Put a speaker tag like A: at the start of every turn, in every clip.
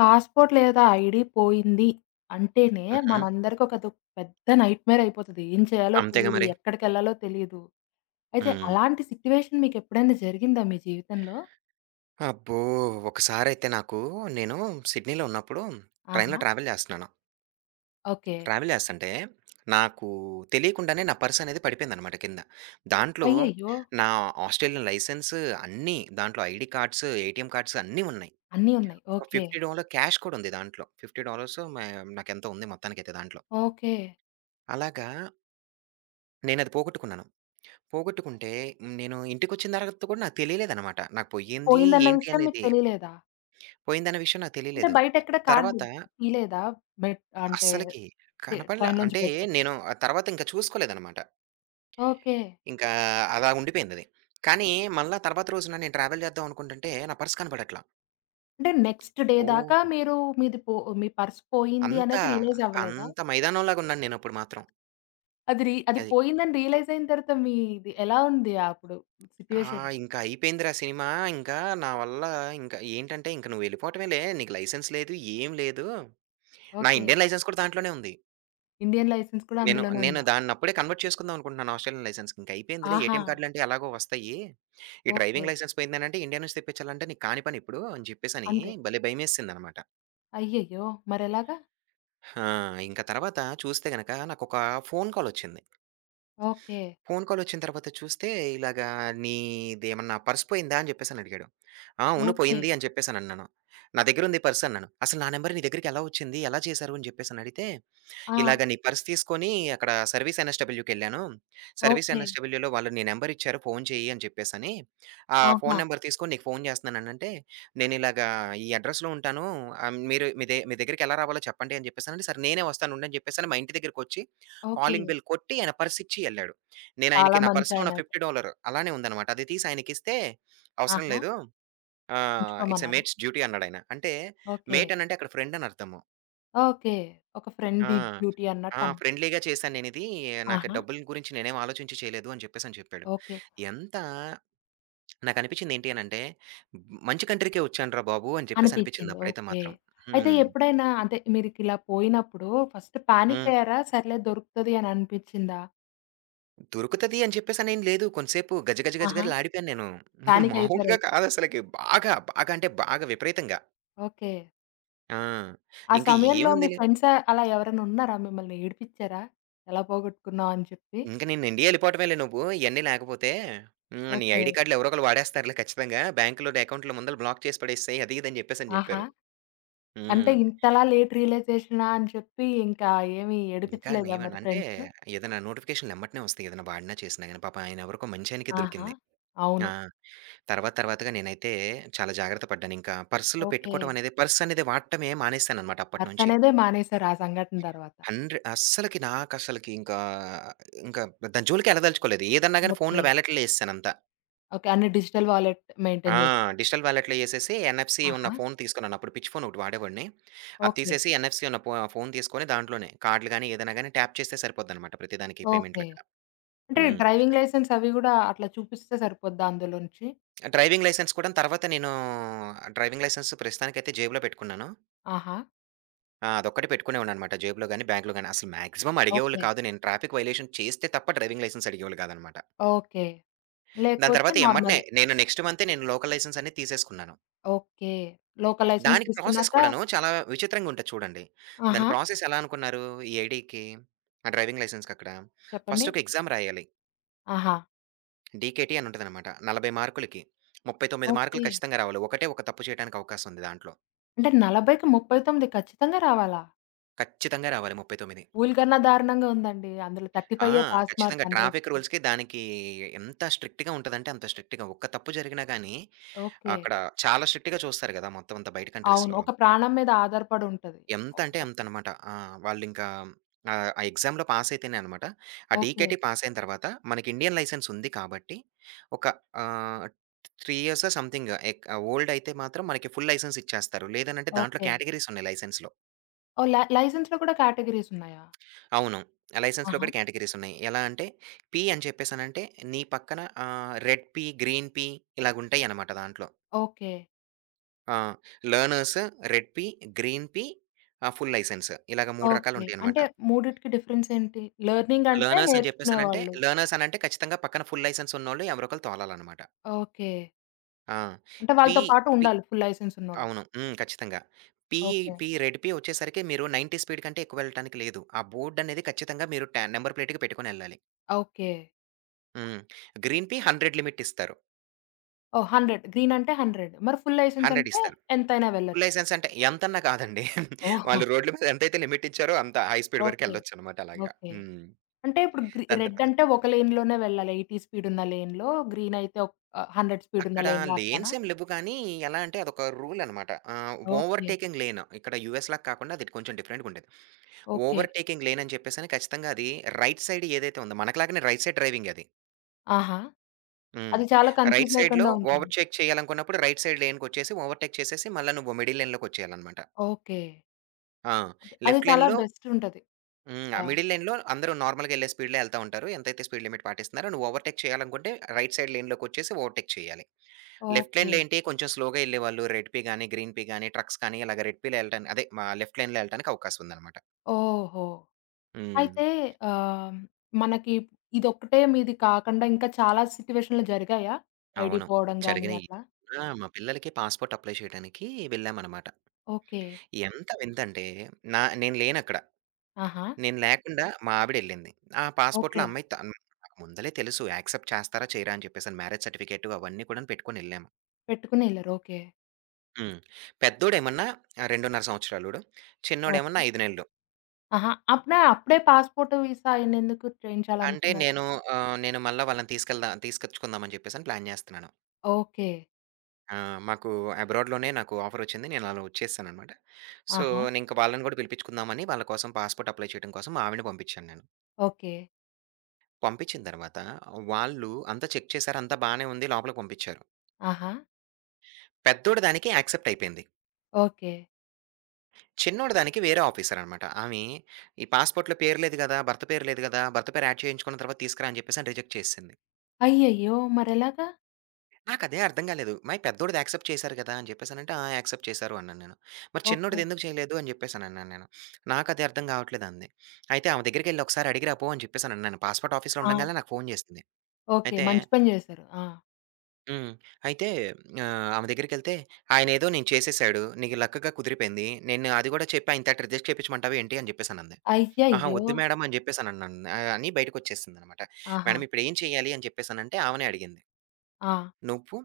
A: Passport లేదా ID పోయింది అంటేనే
B: హుహు.
A: మనందరికి ఒక పెద్ద నైట్‌మేర్ అయిపోతది. ఏం చేయాలో
B: అంతేగా
A: తెలీదు.
B: మరి.
A: ఎక్కడికెళ్ళాలో తెలీదు. అయితే
B: హ్మ్.
A: అలాంటి సిట్యుయేషన్ మీకెప్పుడైనా జరిగిందా మీ జీవితంలో?
B: అబ్బో! ఒకసారైతే నాకు నేను సిడ్నీలో ఉన్నప్పుడు
A: ఆహా!
B: ట్రైన్‌లో ట్రావెల్ చేస్తన్నాను.
A: ఓకే.
B: ట్రావెల్ చేస్తంటే నాకు తెలియకుండానే నా పర్స్ అనేది పడిపోయిందనమాట కింద. దాంట్లో
A: అయ్యయ్యో!
B: నా ఆస్ట్రేలియన్ లైసెన్స్ అన్నీ దాంట్లో ఐడీ కార్డ్స్, ఏటీఎం కార్డ్స్ అన్నీ ఉన్నాయి.
A: అన్నీ ఉన్నాయి.
B: ఒక
A: ఓకే.
B: $50 క్యాష్ కూడా ఉంది దాంట్లో. $50 మే నాకెంతో ఉంది మొత్తానికైతే దాంట్లో.
A: ఓకే.
B: అలాగా నేనది పోగొట్టుకున్నాను. పోగొట్టుకుంటే నేను ఇంటికొచ్చిన తర్వాత కూడా నాకు తెలియలేదనమాట. నాకు పోయింది
A: పోయిందన్న
B: ఏంటి
A: విషయం మీకు
B: అనేది.
A: తెలియలేదా?
B: పోయిందన్న విషయం నాకు
A: అంటే
B: తెలియలేదు.
A: బయటెక్కడ కార్డ్
B: తర్వాత
A: తీయలేదా? మెట్ అంటే
B: అస్సలకి
A: టే
B: కనపడల.
A: ట్రైన్‌లోంచి
B: అంటే
A: బయటకొచ్చాక.
B: నేను ఆ తర్వాత ఇంక చూసుకోలేదనమాట.
A: ఓకే.
B: ఇంకా అలా ఉండిపోయిందది. కానీ మళ్ళా తర్వాత రోజున నేను ట్రావెల్ చేద్దాం అనుకుంటుంటే నా పర్స్ కనపడట్లా.
A: అంటే నెక్స్ట్ డే దాకా
B: ఓహ్!
A: మీరు మీది పో మీ పర్స్ పోయింది
B: అంత
A: అనేది రియలైజ్ అవ్వలేదా?
B: అంత మైదానంలాగా ఉన్నాను నేనప్పుడు మాత్రం.
A: అది
B: అది.
A: పోయిందని రియలైజ్ అయిన తర్వాత మీది ఎలా ఉంది అప్పుడు
B: ఆ!
A: సిట్యుయేషన్?
B: ఇంకా అయిపోయిందిరా సినిమా. ఇంకా నా వల్ల ఇంకా ఏంటంటే ఇంక నువ్వు వెళ్ళిపోవటమేలే. నీకు లైసెన్స్ లేదు. ఏం లేదు. నా
A: ఓకే.
B: ఇండియన్ లైసెన్స్ కూడా దాంట్లోనే ఉంది.
A: ఇండియన్ లైసెన్స్ కూడా
B: నేను
A: అందులోనే
B: నేను
A: ఉందా?
B: దాన్నప్పుడే కన్వర్ట్ చేసుకుందాం అనుకుంటున్నాను ఆస్ట్రేలియన్ లైసెన్స్‌కి. ఇంక అయిపోయిందిలే
A: ఆహా!
B: ఏటీఎం కార్డ్‌లంటే ఎలాగో వస్తాయి. ఈ
A: ఓకే.
B: డ్రైవింగ్ లైసెన్స్ పోయిందనంటే ఇండియా నుంచి తెప్పించాలంటే నీకు కాని పని ఇప్పుడు అని చెప్పేసని
A: అంతే.
B: భలే భయమేసిందనమాట.
A: అయ్యయ్యో! మరెలాగా?
B: ఆ! ఇంక తర్వాత చూస్తే గనక నాకొక ఫోను కాలొచ్చింది.
A: ఓకే.
B: ఫోను కాలొచ్చిన తర్వాత చూస్తే ఇలాగా "నీదేమన్నా పర్స్ పోయిందా?" అని చెప్పేసని అడిగాడు. "ఆ! అవును
A: ఓకే.
B: పోయింది" అని చెప్పేసనన్నాను. "నా దగ్గరుంది పర్స్" అన్నాను. "అసలు నా నంబర్ నీ దగ్గరికెలా వచ్చింది? ఎలా చేశారు?" అని చెప్పేసని అడిగితే
A: ఆ!
B: ఇలాగ నీ పర్స్ తీసుకొని అక్కడ సర్వీస్ ఎన్ఎస్‌డబ్ల్యూ‌కెళ్ళాను. Service
A: okay.
B: ఎన్ఎస్‌డబ్ల్యూ‌లో వాళ్ళు నీ నంబర్ ఇచ్చారు ఫోను చెయ్యి అని చెప్పేసని. ఆ ఫోను
A: ఆహా!
B: నంబర్ తీసుకొని నీకు ఫోను చేస్తున్నాననంటే, నేనిలాగా ఈ అడ్రెస్‌లో ఉంటాను. మీరు మీ దగ్గరికెలా రావాలో చెప్పండి అని చెప్పేసనంటే, సరే నేనే వస్తాను ఉండు అని చెప్పేసని మా ఇంటి దగ్గరికొచ్చి
A: ఓకే.
B: కాలింగ్ బెల్ కొట్టి ఆయన పర్స్ ఇచ్చి యెళ్ళాడు.
A: చాలా
B: నేనాయనకి నా పర్స్‌లో ఉన్న
A: మంచాయనయితే.
B: $50 అలానే ఉందనమాట. అది తీసి ఆయనకిస్తే, "అవసరం
A: ఆహా!
B: లేదు. ఇట్స్ ఎ
A: ఉంచుకోమన్నారా?
B: మేట్స్ డ్యూటీ" అన్నాడాయన. అంటే
A: ఓకే.
B: మేట్ అనంటే అక్కడ ఫ్రెండ్ అని అర్థం.
A: ఓకే. ఒక ఫ్రెండ్
B: ఆ!
A: డ్యూటీ అన్నట్టు
B: ఆ!
A: అన్
B: ఫ్రెండ్లీగా చేశాను నేనిది. నాకు
A: ఆహా!
B: డబ్బుల గురించి నేనేం ఆలోచించి చేయలేదు అని చెప్పేసని చెప్పాడు.
A: ఓకే.
B: ఎంత నాకనిపించింది ఏంటి అనంటే, మంచి కంట్రీకే వచ్చానురా బాబు! అని చెప్పేసి అనిపించింది
A: అనిపిచ్చింది.
B: అప్పుడైతే
A: ఓకే.
B: మాత్రం.
A: అయితే
B: హ్మ్.
A: ఎప్పుడైనా అంటే మీరికిలా పోయినప్పుడు ఫస్ట్
B: హ్మ్.
A: పానికయ్యారా? సర్లే దొరుకుతది అని అనిపిచ్చిందా?
B: దొరుకుతది అని చెప్పేసనేం లేదు. కొంతసేపు గజ గజ గజ
A: ఆహా!
B: గజలాడిపోయాను నేను.
A: పానిక్
B: మామూలుగా
A: అయిపోయారైతే.
B: కాదసలకి. బాగా, బాగా అంటే బాగా విపరీతంగా.
A: ఓకే.
B: ఆ!
A: ఆ
B: ఇంక
A: సమయంలో మీ
B: ఏముందిలే
A: ఫ్రెండ్స్ అలా ఎవరైనా ఉన్నారా? మిమ్మల్ని ఏడిపిచ్చారా? ఎలా పోగొట్టుకున్నావు అని చెప్పి?
B: ఇంక నేను ఇండియా ఎళ్ళిపోవటమేలే నువ్వు, ఇయన్నీ లేకపోతే హ్మ్. నీ
A: ఓకే.
B: ఐడీ కార్డ్‌లు ఎవరో ఒకళ్ళు వాడేస్తారులే ఖచ్చితంగా. బ్యాంక్‌లో నీ అకౌంట్‌లో ముందల బ్లాక్ చేసి పడేసేయి. అది ఇది అని చెప్పేసని
A: ఆహా!
B: చెప్పారు.
A: అంటే
B: హ్మ్.
A: ఇంతలా లేట్ రియలైజేషనా అని చెప్పి ఇంకా ఏమి
B: ఇంకా
A: ఏడిపిచ్చలేదా
B: నీవన్
A: మరి
B: అంటే
A: ఫ్రెండ్స్?
B: ఏదైనా నోటిఫికేషన్‌లు ఎమ్మటనే వస్తాయి. ఏదైనా వాడినా చేసినా గాని. పాపం ఆయన ఎవరికో మంచాయనకే
A: ఆహా!
B: దొరికింది.
A: అవును.
B: ఆ! తర్వాత తర్వాతగా నేనైతే చాలా జాగ్రత్త పడ్డాను. ఇంకా పర్స్‌లో
A: ఓకే.
B: పెట్టుకోవటం అనేది పర్స్ అనేది వాడటమే మానేసాననమాట అప్పటినుంచి.
A: పర్సనేదే మానేశారు ఆ సంఘటన తర్వాత.
B: హండ్రె అస్సలకి నాకసలకి ఇంకా, ఇంకా దాని జోలికే ఎళ్ళదలుచుకోలేదు. ఏదన్నా గాని
A: ఓకే.
B: ఫోన్‌లో వాలెట్‌లో ఎసేసాను అంతా.
A: ఓకే. అన్ని డిజిటల్ వాలెట్
B: ఆ!
A: మెయింటైన్ చేశారు.
B: డిజిటల్ వాలెట్‌లో ఏసేసి ఎన్ఎఫ్‌సి ఉన్న
A: ఆహా!
B: ఫోన్ తీసుకున్నాను. అప్పుడు పిచ్చి ఫోన్ ఒకటి వాడేవాడిని. అది
A: ఓకే.
B: తీసేసి ఎన్ఎఫ్‌సి ఉన్న ఫోన్ తీసుకొని దాంట్లోనే కార్డ్‌లు గాని, ఏదైనా గాని ట్యాప్ చేస్తే సరిపోద్దనమాట ప్రతిదానికి
A: ఓకే.
B: పేమెంట్‌లక్కడ.
A: అంటే
B: హ్మ్.
A: డ్రైవింగ్ లైసెన్స్ అవి గూడా అట్లా చూపిస్తే సరిపోద్దా అందులోంచి?
B: డ్రైవింగ్ లైసెన్స్ కూడా తర్వాత నేను డ్రైవింగ్ లైసెన్స్ ప్రస్తుతానికైతే జేబులో పెట్టుకున్నాను.
A: ఆహా!
B: ఆ! అదొక్కటి పెట్టుకునేవాడిననమాట జేబులో గాని, బ్యాగ్‌లో గాని. అసలు మాక్సిమం అడిగేవాళ్ళు
A: ఓకే.
B: కాదు. నేను ట్రాఫిక్ వయలేషన్ చేస్తే తప్ప డ్రైవింగ్ లైసెన్స్ అడిగేవాళ్ళు కాదనమాట.
A: ఓకే.
B: దాని
A: లేకపోతే
B: తర్వాత ఎమ్మటనే
A: నార్మలే.
B: నేను నెక్స్ట్ మంతే నేను లోకల్ లైసెన్స్ అనేది తీసేసుకున్నాను.
A: ఓకే. లోకల్ లైసెన్స్
B: దానికి ప్రాసెస్
A: తీసుకున్నాక
B: కూడాను చాలా విచిత్రంగుంటది చూడండి.
A: ఆహా!
B: దాని ప్రాసెస్ ఎలా అనుకున్నారు? ఈ ఐడీకి ఆ డ్రైవింగ్ లైసెన్స్‌కక్కడ
A: చెప్పండి.
B: ఫస్ట్ ఒక ఎగ్జామ్ రాయాలి.
A: ఆహా!
B: డీకేటీ అని ఉంటదనమాట. 40 మార్కులకి. 39
A: ఓకే.
B: మార్కులు ఖచ్చితంగా రావాలి. ఒకటే ఒక తప్పు చేయడానికి అవకాశం ఉంది దాంట్లో.
A: అంటే 40కి 39 ఖచ్చితంగా రావాలా?
B: ఖచ్చితంగా రావాలి 39.
A: కూలి కన్నా దారుణంగా ఉందండి. అందులో
B: ఆ!
A: 35 పాస్ మార్క్
B: ఖచ్చితంగా ట్రాఫిక్
A: 100కి.
B: రూల్స్‌కి దానికి ఎంత స్ట్రిక్ట్‌గా ఉంటదంటే అంత స్ట్రిక్ట్‌గా. ఒక్క తప్పు జరిగినా గాని
A: ఓకే.
B: అక్కడ చాలా స్ట్రిక్ట్‌గా చూస్తారు గదా! మొత్తం అంతా బయట
A: అవును.
B: కంట్రీస్‌లో.
A: ఒక ప్రాణం మీద ఆధారపడి ఉంటది.
B: ఎంత
A: ఒక
B: అంటే
A: తప్పు.
B: అంతనమాట. ఆ! వాళ్ళింకా ఆ ఎగ్జామ్‌లో పాసయితేనే అనమాట. ఆ
A: ఓకే.
B: డీకేటీ పాసయిన తర్వాత మనకి ఇండియన్ లైసెన్స్ ఉంది కాబట్టి, ఒక ఆహ్, 3 ఇయర్సో సంథింగ్ ఎక్ ఓల్డ్ అయితే మాత్రం మనకి ఫుల్ లైసెన్స్ ఇచ్చేస్తారు. లేదనంటే దాంట్లో
A: ఓకే.
B: కేటగరీస్ ఉన్నాయి లైసెన్స్‌లో.
A: ఓహ్! లైసెన్స్‌లో కూడా కేటగరీస్ ఉన్నాయా?
B: అవును. లైసెన్స్‌లో
A: ఆహా!
B: కూడా కేటగరీస్ ఉన్నాయి. ఎలా అంటే పీ అని చెప్పేసనంటే నీ పక్కన రెడ్ పీ, గ్రీన్ పీ ఇలాగుంటాయనమాట దాంట్లో.
A: ఓకే.
B: ఆ! Learners, red P, green P, full licence ఇలాగ 3
A: ఓకే.
B: రకాలుంటాయనమాట.
A: అంటే మూడిటికి డిఫరెన్స్ ఏంటి? లెర్నింగ్ అంటే
B: లెర్నర్స్ అని చెప్పేసనంటే,
A: నేర్చుకునేవాళ్ళు.
B: లెర్నర్స్ అనంటే ఖచ్చితంగా పక్కన ఫుల్ లైసెన్స్ ఉన్నోళ్ళు ఎవరో ఒకళ్ళు తోలాలనమాట.
A: ఓకే.
B: ఆ!
A: అంటే
B: పీ
A: వాళ్ళతో పాటు
B: పీ
A: ఉండాలి ఫుల్ లైసెన్స్ ఉన్నోళ్ళు.
B: అవును. హ్మ్. ఖచ్చితంగా. P,
A: okay.
B: P red P వచ్చేసరికి మీరు 90 స్పీడ్ కంటే ఎక్కువ వెళ్ళటానికి లేదు. ఆ బోర్డ్ అనేది ఖచ్చితంగా మీరు నంబర్ ప్లేట్‌కి పెట్టుకొనెళ్ళాలి.
A: ఓకే.
B: హ్మ్. గ్రీన్ పీ 100 లిమిట్ ఇస్తారు.
A: ఓహ్! 100 గ్రీన్ అంటే 100 మరి ఫుల్ లైసెన్స్
B: 100
A: అంటే
B: ఇస్తారు.
A: ఎంతైనా
B: ఫుల్
A: వెళ్ళొచ్చు.
B: లైసెన్స్ అంటే ఎంతన్నా కాదండి.
A: ఓహ్!
B: వాళ్ళు రోడ్ల మీద ఎంతైతే లిమిట్ ఇచ్చారో అంత హై స్పీడ్ వరకు
A: ఓకే.
B: ఎళ్ళొచ్చనమాట అలాగా.
A: ఓకే.
B: హ్మ్.
A: అంటే ఇప్పుడు
B: దాని
A: రెడ్
B: తర్వాత
A: అంటే ఒక లేన్‌లోనే వెళ్ళాలి. 80 స్పీడ్ ఉన్న లేన్‌లో, గ్రీన్ అయితే 100 స్పీడ్ ఉన్న
B: అక్కడ
A: లేన్‌లో అట్లానా?
B: లేన్స్ ఏం లెవ్వు కానీ, ఎలా అంటే అదొక రూల్ అనమాట.
A: ఓకే.
B: Overtaking lane. ఇక్కడ యూఎస్‌లాగా కాకుండా అది కొంచెం డిఫరెంట్‌గా ఉండేది.
A: ఓకే.
B: ఓవర్‌టేకింగ్ లేన్ అని చెప్పేసని ఖచ్చితంగా అది రైట్ సైడ్ ఏదైతే ఉందో మనకులాగానే రైట్ సైడ్ డ్రైవింగే అది.
A: ఆహా!
B: హ్మ్.
A: అది చాలా కన్‌ఫ్యూజ్
B: రైట్ సైడ్‌లో
A: లేకుండా ఉంటుంది.
B: ఓవర్‌టేక్ చేయాలనుకున్నప్పుడు రైట్ సైడ్ లేన్‌కొచ్చేసి ఓవర్‌టేక్ చేసేసి మళ్ళా నువ్వు మిడిల్ లేన్‌లోకొచ్చేయాలనమాట.
A: ఓకే.
B: ఆ!
A: అది అది
B: లెఫ్ట్
A: చాలా
B: లేన్‌లో
A: బెస్ట్ ఉంటది.
B: హ్మ్.
A: ఆ!
B: మిడిల్ లేన్‌లో అందరూ నార్మల్‌గా ఎళ్ళే స్పీడ్‌లో ఎళ్తా ఉంటారు. ఎంతైతే స్పీడ్ లిమిట్ పాటిస్తున్నారో నువ్వు ఓవర్‌టేక్ చేయాలనుకుంటే రైట్ సైడ్ లేన్‌లోకొచ్చేసి ఓవర్‌టేక్ చేయాలి. Left
A: okay.
B: లైన్‌లో ఏంటి కొంచెం స్లోగా ఎళ్ళేవాళ్ళు. రెడ్ పీ గాని, గ్రీన్ పీ గాని, ట్రక్స్ కానీ ఇలాగ రెడ్ పీలో ఎళ్ళటానికి అదే మా లెఫ్ట్ లైన్‌లో ఎళ్ళటానికి అవకాశం ఉందనమాట.
A: ఓహో!
B: హ్మ్.
A: అయితే ఆహ్, మనకి ఇదొక్కటే మీది కాకుండా ఇంకా చాలా సిట్యుయేషన్‌లు జరిగాయా? ఐడీ
B: అవును.
A: పోవడం గాని
B: జరిగినియి.
A: అట్లా?
B: ఆ! మా పిల్లలకి పాస్‌పోర్ట్ అప్లై చేయడానికి వెళ్ళామనమాట.
A: ఓకే.
B: ఎంత వింతంటే నేను లేనక్కడ.
A: ఆహా!
B: నేను లేకుండా మా ఆవిడెళ్ళింది. ఆ పాస్‌పోర్ట్‌లో
A: ఓకే.
B: అమ్మాయి తను నాకు ముందలే తెలుసు యాక్సెప్ట్ చేస్తారా? చేయరా? అని చెప్పేసని మ్యారేజ్ సర్టిఫికేట్ అవన్నీ కూడాను పెట్టుకొని ఎళ్ళాము.
A: పెట్టుకునెళ్లారు. ఓకే.
B: హ్మ్. పెద్దోడేమన్నా 2.5 సంవత్సరాలోడు.
A: ఓకే.
B: చిన్నోడేమన్నా 5 నెలలు.
A: ఆహా! అప్పుడే అప్పుడే పాస్‌పోర్ట్, వీసా ఆయన్నెందుకు
B: అంటే
A: చేయించాలనుకున్నారు?
B: నేను నేను మళ్ళా వాళ్ళని తీసుకొచ్చుకుందాం అని చెప్పేసని ప్లాన్ జేస్తున్నాను.
A: ఓకే.
B: ఆ! మాకు అబ్రాడ్‌లోనే నాకు ఆఫరొచ్చింది. నేను అలా వచ్చేసాననమాట. సో,
A: ఆహా!
B: నేనింక వాళ్ళని గూడా పిలిపించుకుందామని వాళ్ళ కోసం పాస్‌పోర్ట్ అప్లై చేయడం కోసం మా ఆవిడని పంపించాను నేను.
A: ఓకే.
B: పంపించిన తర్వాత వాళ్ళు అంతా చెక్ చేసారు. అంతా బానే ఉంది. లోపలికి పంపించారు.
A: ఆహా!
B: పెద్దోడి దానికి యాక్సెప్ట్ అయిపోయింది.
A: ఓకే.
B: చిన్నోడి దానికి వేరే ఆఫీసరనమాట. ఆమె ఈ పాస్‌పోర్ట్‌లో పేరు లేదు గదా! భర్త పేరు లేదు గదా! భర్త పేరు యాడ్ చేయించుకున్న తర్వాత తీసుకురా అని చెప్పేసని రిజెక్ట్ చేసేసింది.
A: అయ్యయ్యో! మరెలాగా?
B: నాకదే అర్థం కాలేదు. మరి పెద్దోడిది యాక్సెప్ట్ చేశారు గదా! అని చెప్పేసనంటే, "ఆ! యాక్సెప్ట్ చేశారు" అన్నాను నేను. మరి
A: ఓకే.
B: చిన్నోడిది ఎందుకు చేయలేదు అని చెప్పేసనన్నాను నేను. "నాకది అర్థం గావట్లేదు" అంది. అయితే ఆమె దగ్గరికెళ్ళి ఒకసారి అడిగిరా పో అని చెప్పేసనన్నాను. పాస్‌పోర్ట్ ఆఫీస్‌లో
A: ఆ!
B: ఉండంగాల్నే నాకు ఫోను చేసింది.
A: ఓకే.
B: అయితే
A: మంచి పని జేశారు. ఆ!
B: హ్మ్. అయితే ఆమె దగ్గరికెళ్తే, "ఆయనేదో నేను చేసేసాడు. నీకు లక్కగా కుదిరిపోయింది. నేను అది గూడా చెప్పి ఆయన తట రిజెక్ట్ చేపించమంటావా ఏంటి?" అని చెప్పేసనంది. "ఆహా!
A: అయ్యయ్యో!
B: వద్దు మేడం" అని చెప్పేసనన్నాను. అని బయటికొచ్చేసిందనమాట.
A: ఆహా!
B: "మేడం ఇప్పుడేం చేయాలి?" అని చెప్పేసనంటే ఆమెనే అడిగింది.
A: ఆ!
B: నువ్వు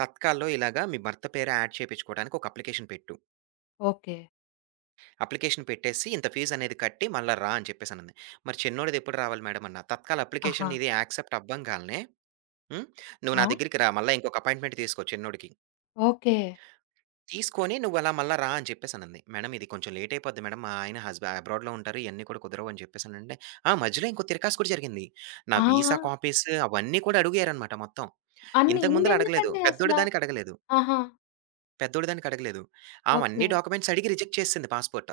B: తత్కాల్లో ఇలాగా మీ భర్త పేరు యాడ్ చేపిచ్చుకోవడానికి ఒక అప్లికేషన్ పెట్టు.
A: ఓకే.
B: అప్లికేషన్ పెట్టేసి ఇంత ఫీజ్ అనేది కట్టి మళ్ళా రా అని చెప్పేసనంది. మరి చిన్నోడిది ఎప్పుడు రావాలి మేడమ్ అన్నా. తత్కాల్
A: ఆహా!
B: అప్లికేషన్ ఇది యాక్సెప్ట్ అవ్వంగాల్నే హ్మ్. నువ్వు
A: ఆ!
B: నా దగ్గరికి రా మళ్ళా ఇంకొక అపాయింట్‌మెంట్ తీసుకో చిన్నోడికి.
A: ఓకే.
B: తీసుకొని నువ్వు అలా మళ్ళా రా అని చెప్పేసనంది. మేడమ్ ఇది కొంచెం లేట్ అయిపోద్ది మేడమ్. మా ఆయన అబ్రాడ్‌లో ఉంటారు. ఇయన్నీ కూడా కుదరవు అని చెప్పేసనంటే, ఆ! మధ్యలో ఇంకో తిరకాసు కూడా జరిగింది. నా
A: ఆ! ఆ!
B: వీసా కాపీస్ అవన్నీ కూడా అడిగారనమాట మొత్తం.
A: అన్ని
B: ఇంతకు ముందుల అడగలేదు.
A: ఇన్నెందుకండి
B: పెద్దోడి
A: అసలా?
B: దానికి అడగలేదు.
A: ఆహా!
B: పెద్దోడి దానికి అడగలేదు. ఆమె
A: ఓకే.
B: అన్ని డాక్యుమెంట్స్ అడిగి రిజెక్ట్ చేసేసింది పాస్‌పోర్ట్.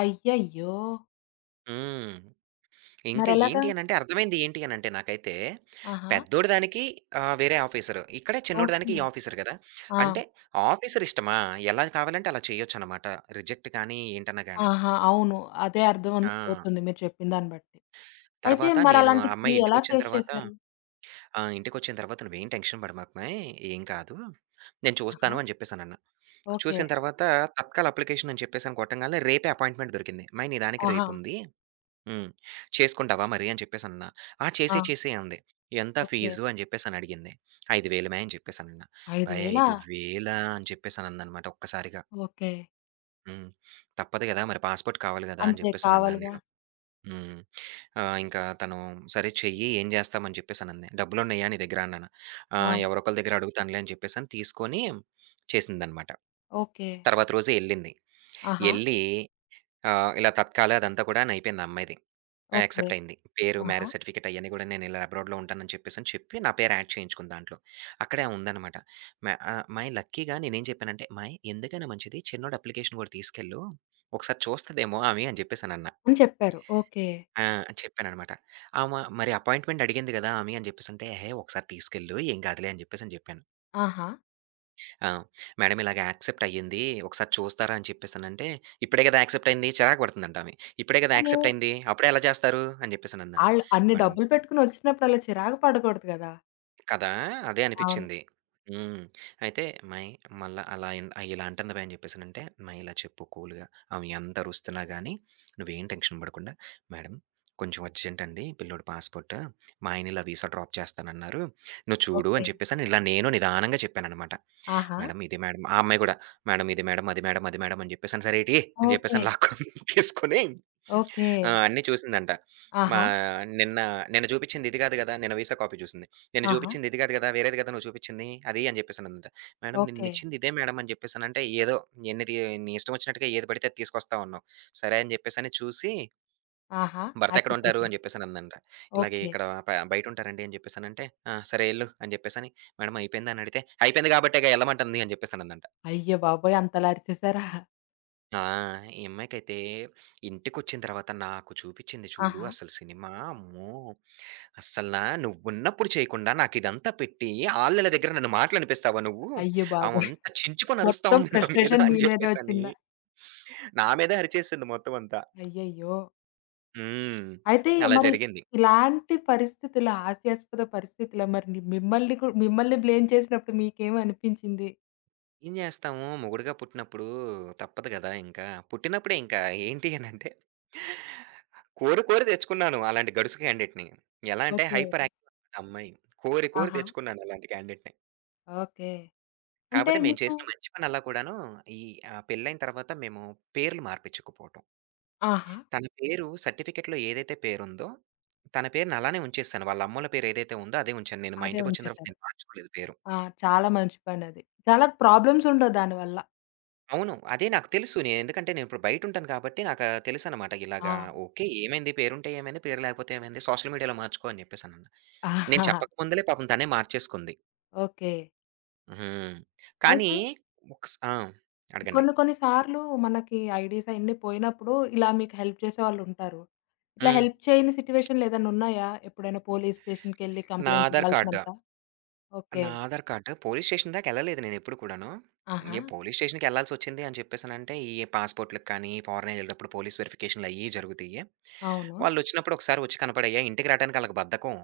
A: అయ్యయ్యో!
B: హ్మ్. ఇంకా
A: మరెలాగా?
B: ఏంటి అనంటే అర్థమైంది ఏంటి అనంటే నాకైతే,
A: ఆహా!
B: పెద్దోడి దానికి వేరే ఆఫీసరు. ఇక్కడ చిన్నోడి దానికి
A: ఓకే.
B: ఈ ఆఫీసర్ గదా!
A: ఆ!
B: అంటే ఆఫీసర్ ఇష్టమా? ఎలా కావాలంటే అలా చేయొచ్చనమాట. రిజెక్ట్ కానీ, ఏంటన్నా గాని.
A: ఆహా! అవును. అదే అర్థం అన్
B: ఆ!
A: అవుతుంది మీరు చెప్పిన దాన్ని బట్టి. అయితే
B: తర్వాత నేను ఆ
A: మరలాంటిది
B: అమ్మాయి
A: ఎలా
B: ఇంటికొచ్చిన
A: ఫేస్
B: తర్వాత
A: చేశారు?
B: ఆ! ఇంటికొచ్చిన తర్వాత "నువ్వేం టెన్షన్ పడమాకు మాయి. ఏం కాదు. నేను
A: ఆహా!
B: చూస్తాను" అని జెప్పేసానన్నా.
A: ఓకే.
B: చూసిన తర్వాత తత్కాల్ అప్లికేషన్ అని చెప్పేసని కొట్టంగాల్నే రేపే అపాయింట్మెంట్ దొరికింది. "అమ్మాయి నీ దానికి
A: ఆహా!
B: రేపుంది" హ్మ్. "చేసుకుంటావా మరి?" అని చెప్పేసనన్నా. "ఆ!
A: ఆ!
B: చేసేయి, చేసేయి" అంది. "ఎంత
A: ఓకే.
B: ఫీజు?" అని చెప్పేసనడిగింది. "50,000 మే" అని చెప్పేసనన్నా. "అబ్బాయి
A: 5,000
B: 5,000" అని చెప్పేసనందనమాట ఒక్కసారిగా.
A: ఓకే.
B: హ్మ్. "తప్పదు గదా! మరి పాస్‌పోర్ట్ కావాలి గదా!" అని
A: అంతే
B: చెప్పేసనన్నాను
A: కావాలిగా.
B: నేను. హ్మ్. ఇంకా తను "సరే చెయ్యి, ఏం జేస్తామని" చెప్పేసనంది. "డబ్బులున్నయ్యా నీ దగ్గర?" అన్నాను. "ఆ!
A: ఆ!
B: ఎవరొకళ్ళ దగ్గర అడుగుతానులే" అని చెప్పేసని తీసుకొని చేసిందనమాట.
A: ఓకే.
B: తర్వాత రోజే యెళ్ళింది.
A: ఆహా!
B: యెళ్ళి ఇలా తత్కాలు అదంతా కూడాను అయిపోయింది ఆ అమ్మాయిది. ఆ!
A: ఓకే.
B: యాక్సెప్ట్ అయింది. పేరు,
A: ఆహా!
B: మ్యారేజ్ సర్టిఫికేట్ అయన్నీ గూడా నేను ఇలా అబ్రాడ్‌లో ఉంటానని చెప్పేసని చెప్పి, నా పేరు యాడ్ చేయించుకుంది దాంట్లో. అక్కడే ఉందనమాట. "అమ్మాయి లక్కీగా నేనేం చెప్పానంటే, "అమ్మాయి ఎందుకైనా మంచిది చిన్నోడి అప్లికేషన్ గూడా తీసుకెళ్ళు. ఒకసారి చూస్తదేమో ఆమె" అని జెప్పేసనన్నా.
A: అని చెప్పారు. ఓకే.
B: ఆ! చెప్పాననమాట. ఆమ "మరి అపాయింట్‌మెంట్ అడిగింది గదా! ఆమె" అని జెప్పేసంటే, "ఎహే! ఒకసారి తీసుకెళ్ళు ఏం గాదులే" అని జెప్పేసని జెప్పాను.
A: ఆహా!
B: ఆ! "మేడం ఇలాగ యాక్సెప్ట్ అయ్యింది. ఒకసారి చూస్తారా?" అని చెప్పేసనంటే, "ఇప్పుడే గదా యాక్సెప్ట్ అయింది" చిరాకు పడుతుందంట ఆమె. "ఇప్పుడే గదా
A: కానీ
B: యాక్సెప్ట్ అయింది. అప్పుడే ఎలా జేస్తారు?" అని జెప్పేసనందంట.
A: ఆళ్ళు అన్ని
B: మేడం
A: డబ్బులు పెట్టుకొని వచ్చినప్పుడు అలా చిరాకు పడకూడదు గదా!
B: కదా! అదే
A: అవును.
B: అనిపిచ్చింది. హ్మ్. అయితే "అమ్మాయి మళ్ళా అలా ఇలా అంటుందివే" అని చెప్పేసనంటే, "అమ్మాయి ఇలా చెప్పు కూల్‌గా. ఆమె ఎంత అరుస్తున్నా గానీ, నువ్వేం టెన్షన్ పడకుండా, మేడం కొంచెం అర్జెంట్ అండి పిల్లోడి పాస్‌పోర్ట్. మా ఆయన ఇలా వీసా డ్రాప్ చేస్తానన్నారు. నువ్వు చూడు"
A: ఓకే.
B: అని చెప్పేసని ఇలా నేను నిదానంగా చెప్పాననమాట.
A: ఆహా!
B: "మేడం ఇది మేడం" ఆ అమ్మాయి గూడా "మేడం ఇది మేడం, అది మేడం, అది మేడం" అని చెప్పేసని, "సరే ఇటీయి" అని
A: ఓకే.
B: చెప్పేసని లాక్కొని తీసుకొని
A: ఓకే.
B: ఆ! అన్నీ చూసిందంట. మా
A: ఆహా!
B: నిన్న నిన్న చూపించింది ఇది కాదు గదా! నిన్న వీసా కాపీ చూసింది. నిన్న
A: ఆహా!
B: చూపించింది ఇది కాదు గదా! వేరేది గదా! నువ్వు చూపించింది. అది అని చెప్పేసనందంట. Madam
A: okay.
B: నిన్నిచ్చింది ఇదే మేడం అని చెప్పేసనంటే, ఏదో ఎన్ని తీ నీ ఇష్టం వచ్చినట్టుగా ఏది పడితే అది తీసుకొస్తా ఉన్నావు. సరే అని చెప్పేసని చూసి,
A: ఆహా!
B: భర్త
A: యాక్సెప్ట్
B: ఎక్కడుంటారు?
A: చేసింది.
B: అని చెప్పేసనందంట. ఇలాగ
A: ఓకే.
B: ఇక్కడ బయటుంటారండి అని చెప్పేసనంటే, "ఆ! సరే ఎళ్ళు" అని చెప్పేసని, మేడం అయిపోయిందా? అని అడిగితే, అయిపోయింది కాబట్టేగా ఎళ్ళమంటుంది అని చెప్పేసనందంట.
A: అయ్య బాబోయ్! అంతలా అరిచేసారా?
B: ఆ! ఈ అమ్మాయికైతే ఇంటికొచ్చిన తర్వాత నాకు చూపించింది చూడు
A: ఆహా!
B: అసలు సినిమా అమ్మో! అస్సలా నువ్వున్నప్పుడు చేయకుండా నాకిదంతా పెట్టి, ఆళ్ళీళ్ళ దగ్గర నన్ను మాటలనిపిస్తావా నువ్వు?
A: అయ్య బాబోయ్!
B: ఆమంత చించుకొని అరుస్తా
A: మొత్తం
B: ఉంది నా మీద
A: ఫ్రస్ట్రేషన్ మీ
B: అని
A: మీదే
B: జెప్పేసని,
A: వచ్చిందా?
B: నా మీదే అరిచేసింది మొత్తం అంతా.
A: అయ్యయ్యో!
B: హ్మ్.
A: అయితే
B: అలా
A: మరి
B: జరిగింది.
A: ఇలాంటి పరిస్థితుల్లో, హాస్యాస్పద పరిస్థితిలో మరి ని మిమ్మల్ని కు మిమ్మల్ని బ్లేమ్ చేసినప్పుడు మీకేమనిపించింది?
B: ఏం జేస్తాము మొగుడుగా పుట్టినప్పుడు తప్పదు గదా! ఇంకా. పుట్టినప్పుడే ఇంకా ఏంటి అనంటే, కోరి కోరి తెచ్చుకున్నాను అలాంటి గడుసు క్యాండిడేట్‌ని. ఎలా అంటే హైపర్
A: ఓకే.
B: యాక్టివ్ అమ్మాయి. కోరి కోరి
A: ఆహా!
B: తెచ్చుకున్నాను అలాంటి క్యాండిడేట్‌ని.
A: ఓకే. అంటే
B: కాకపోతే మేము
A: మీకు
B: చేసిన మంచి పనల్లా కూడాను, ఈ పెళ్ళైన తర్వాత మేము పేర్లు మార్పిచ్చకపోవటం.
A: ఆహా!
B: తన పేరు సర్టిఫికెట్‌లో ఏదైతే పేరుందో, తన పేరుని అలానే ఉంచేసాను. వాళ్ళ అమ్మోళ్ళ పేరు ఏదైతే ఉందో అదే ఉంచాను. నేను మా
A: అదే
B: ఇంటికొచ్చిన తర్వాత
A: ఉంచేశారు.
B: నేను మార్చుకోలేదు పేరు.
A: ఆ! చాలా మంచి పనది. చాలా ప్రాబ్లమ్స్ ఉండవు దానివల్ల.
B: అవును. అదే నాకు తెలుసు. నేను ఎందుకంటే నేను ఇప్పుడు బయటుంటాను కాబట్టి నాకు తెలుసనమాట.
A: ఆ!
B: ఇలాగా ఓకే. ఏమైంది? పేరుంటే ఏమైంది? పేరు లేకపోతే ఏమైంది? సోషల్ మీడియాలో మార్చుకో అని జెప్పేసనన్నా. నేను చెప్పక ముందులే పాపం తనే మార్చేసుకుంది.
A: ఓకే.
B: హ్మ్. కానీ
A: అయితే
B: ఆ! అడగండి.
A: కొన్ని కొన్ని సార్లు మనకి ఐడీస్ అయన్నీ పోయినప్పుడు ఇలా మీకు హెల్ప్ చేసేవాళ్ళుంటారు. ఇట్లా
B: హ్మ్.
A: హెల్ప్ చేయని సిట్యుయేషన్‌లు ఏదైనా ఉన్నాయా? ఎప్పుడైనా పోలీస్ స్టేషన్‌కెళ్లి
B: నా
A: కంప్లెయింట్
B: ఆధార్ కార్డ్.
A: ఇవ్వాల్సినంత? ఓకే.
B: నా ఆధార్ కార్డ్ పోలీస్ స్టేషన్ దాకా ఎళ్ళలేదు నేనెప్పుడు కూడాను.
A: ఆహా!
B: ఏ పోలీస్ స్టేషన్‌కి ఎళ్ళాల్సొచ్చింది అని చెప్పేసనంటే, ఈ పాస్‌పోర్ట్‌లకి కానీ, ఫారెన్ ఎళ్ళేటప్పుడు పోలీస్ వెరిఫికేషన్‌లయ్యి జరుగుతాయి.
A: అవును.
B: వాళ్ళొచ్చినప్పుడు ఒకసారి వచ్చి కనపడయ్యా. ఇంటికి రావడానికి ఆళ్ళకి బద్ధకం.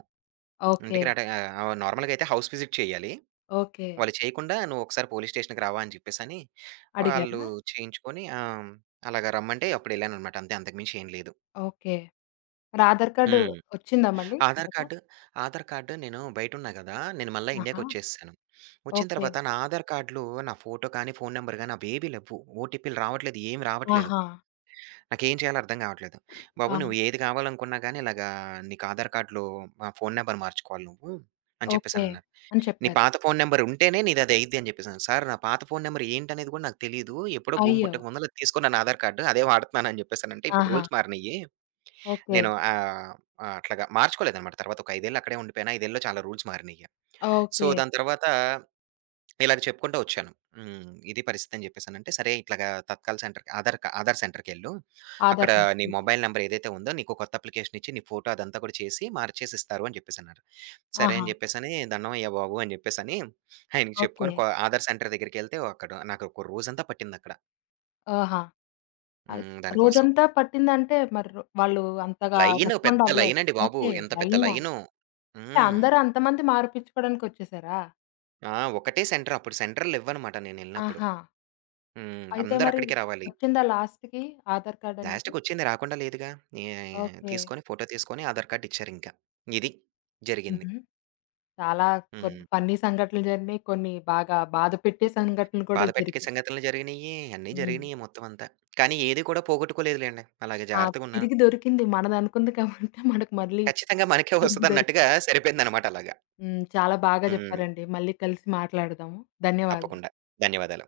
A: ఓకే.
B: ఇంటికి రాట నార్మల్‌గా అయితే హౌస్ విజిట్ చేయాలి.
A: ఓకే.
B: వాళ్ళు చేయకుండా "నువ్వు ఒకసారి పోలీస్ స్టేషన్‌కి రావా" అని చెప్పేసని వాళ్ళు
A: అడిగారా?
B: చేయించుకొని ఆ! అలాగా రమ్మంటే అప్పుడెళ్ళాననమాట అంతే. అంతకు మించి ఏం లేదు.
A: ఓకే. మరి ఆధార్ కార్డ్
B: హ్మ్.
A: వచ్చిందా మళ్ళీ
B: ఆధార్
A: తర్వాత?
B: కార్డ్, ఆధార్ కార్డ్ నేను బయటున్నా గదా! నేను మళ్ళా
A: ఆహా!
B: ఇండియాకొచ్చేసాను. వచ్చిన
A: ఓకే.
B: తర్వాత నా ఆధార్ కార్డ్‌లో నా ఫోటో కానీ, ఫోను నంబర్ గాని అవేవి లెవ్వు. ఓటీపీలు రావట్లేదు. ఏమి రావట్లేదు.
A: ఆహా!
B: నాకేం చేయాలో అర్థం గావట్లేదు. బాబు
A: ఆ!
B: నువ్వు ఏది కావాలనుకున్నా గాని ఇలాగా నీకు ఆధార్ కార్డ్‌లో ఫోను నంబర్ మార్చుకోవాలి నువ్వు అని
A: ఓకే.
B: చెప్పేసనన్నారు.
A: అని
B: నీ
A: చెప్పారు.
B: పాత ఫోను నంబర్ ఉంటేనే నీదది అయిద్ది అని చెప్పేసన్నాను. సార్ నా పాత ఫోను నంబర్ ఏంటనేది గూడా నాకు తెలీదు. ఎప్పుడో భూమి
A: అయ్యో!
B: పుట్టక ముందల తీసుకున్నాను ఆధార్ కార్డ్. అదే వాడుతున్నాను అని జెప్పేసనంటే ఇప్పుడు
A: ఆహా!
B: రూల్స్ మారినియి.
A: ఓకే.
B: నేను ఆహ్, ఆహ్, అట్లాగా మార్చుకోలేదనమాట. తర్వాత ఒక 5 ఏళ్ళు అక్కడే ఉండిపోయాను. 5 ఏళ్ళలో చాలా రూల్స్ మారినియి. So,
A: okay.
B: దాని తర్వాత ఇలాగ చెప్పుకుంటూ వచ్చాను. హ్మ్. ఇది పరిస్థితి అని చెప్పేసనంటే, సరే ఇట్లాగా తత్కాల్ సెంటర్ ఆధార్ సెంటర్‌కెళ్ళు. అక్కడ
A: ఆధార్ సెంటర్.
B: నీ
A: ఓకే.
B: మొబైల్ నంబర్ ఏదైతే ఉందో, నీకో కొత్త అప్లికేషన్ ఇచ్చి, నీ ఫోటో అదంతా కూడా చేసి, మార్చేసి ఇస్తారు అని చెప్పేసన్నారు. సరే
A: ఆహా!
B: అని చెప్పేసని, దండమయ్య బాబు అని చెప్పేసని ఆయనకి
A: ఓకే.
B: చెప్పుకొని, ఆధార్ సెంటర్ దగ్గరికెళ్తే అక్కడ నాకు ఒక రోజంతా పట్టిందక్కడ.
A: ఆహా! అయి
B: హ్మ్. దానికోసం.
A: రోజంతా పట్టిందంటే మరి వాళ్ళు అంతగా
B: లైను
A: రెస్పాండ్
B: పెద్ద
A: అవ్వలేదు.
B: లైనండి బాబు.
A: ఓకే.
B: ఎంత పెద్ద
A: లైనా?
B: లైను.
A: అంటే
B: హ్మ్.
A: అందరూ అంతమంది మార్పిచ్చుకోవడానికొచ్చేసారా?
B: ఆ! ఒకటే సెంటర్. అప్పుడు సెంటర్‌లివ్వనమాట నేనెళ్ళినప్పుడు.
A: ఆహా!
B: హ్మ్.
A: అయితే మరి
B: అందరక్కడికే రావాలి.
A: వచ్చిందా లాస్ట్‌కి ఆధార్ కార్డ్ అనేది?
B: లాస్ట్‌కొచ్చింది రాకుండా లేదుగా. ఏ
A: ఓకే.
B: తీసుకొని ఫోటో తీసుకొని ఆధార్ కార్డ్ ఇచ్చారింకా. ఇది జరిగింది.
A: హుహు. చాలా
B: హ్మ్.
A: కొన్ని ఫన్నీ సంఘటనలు జరిగినాయి. కొన్ని బాగా బాధ పెట్టే సంఘటనలు కూడా
B: బాధ పెట్టే
A: జరిగినాయి.
B: సంఘటనలు జరిగినియి. అన్నీ
A: హ్మ్.
B: జరిగినియి మొత్తం అంతా. కానీ ఏది కూడా పోగొట్టుకోలేదులెండి. అలాగే
A: ఆ!
B: జాగ్రత్తగున్నాను.
A: తిరిగి దొరికింది. మనదనుకుంది కాబట్టి మనకు మళ్ళీ
B: ఖచ్చితంగా మనకే
A: తిరిగి
B: వస్తదన్నట్టుగా
A: దొరికింది.
B: సరిపోయిందనమాట అలాగా.
A: హ్మ్. చాలా బాగా
B: హ్మ్.
A: చెప్పారండి. మళ్ళీ కలిసి మాట్లాడదాము. ధన్యవాదాలు.
B: తప్పకుండా. ధన్యవాదాలు.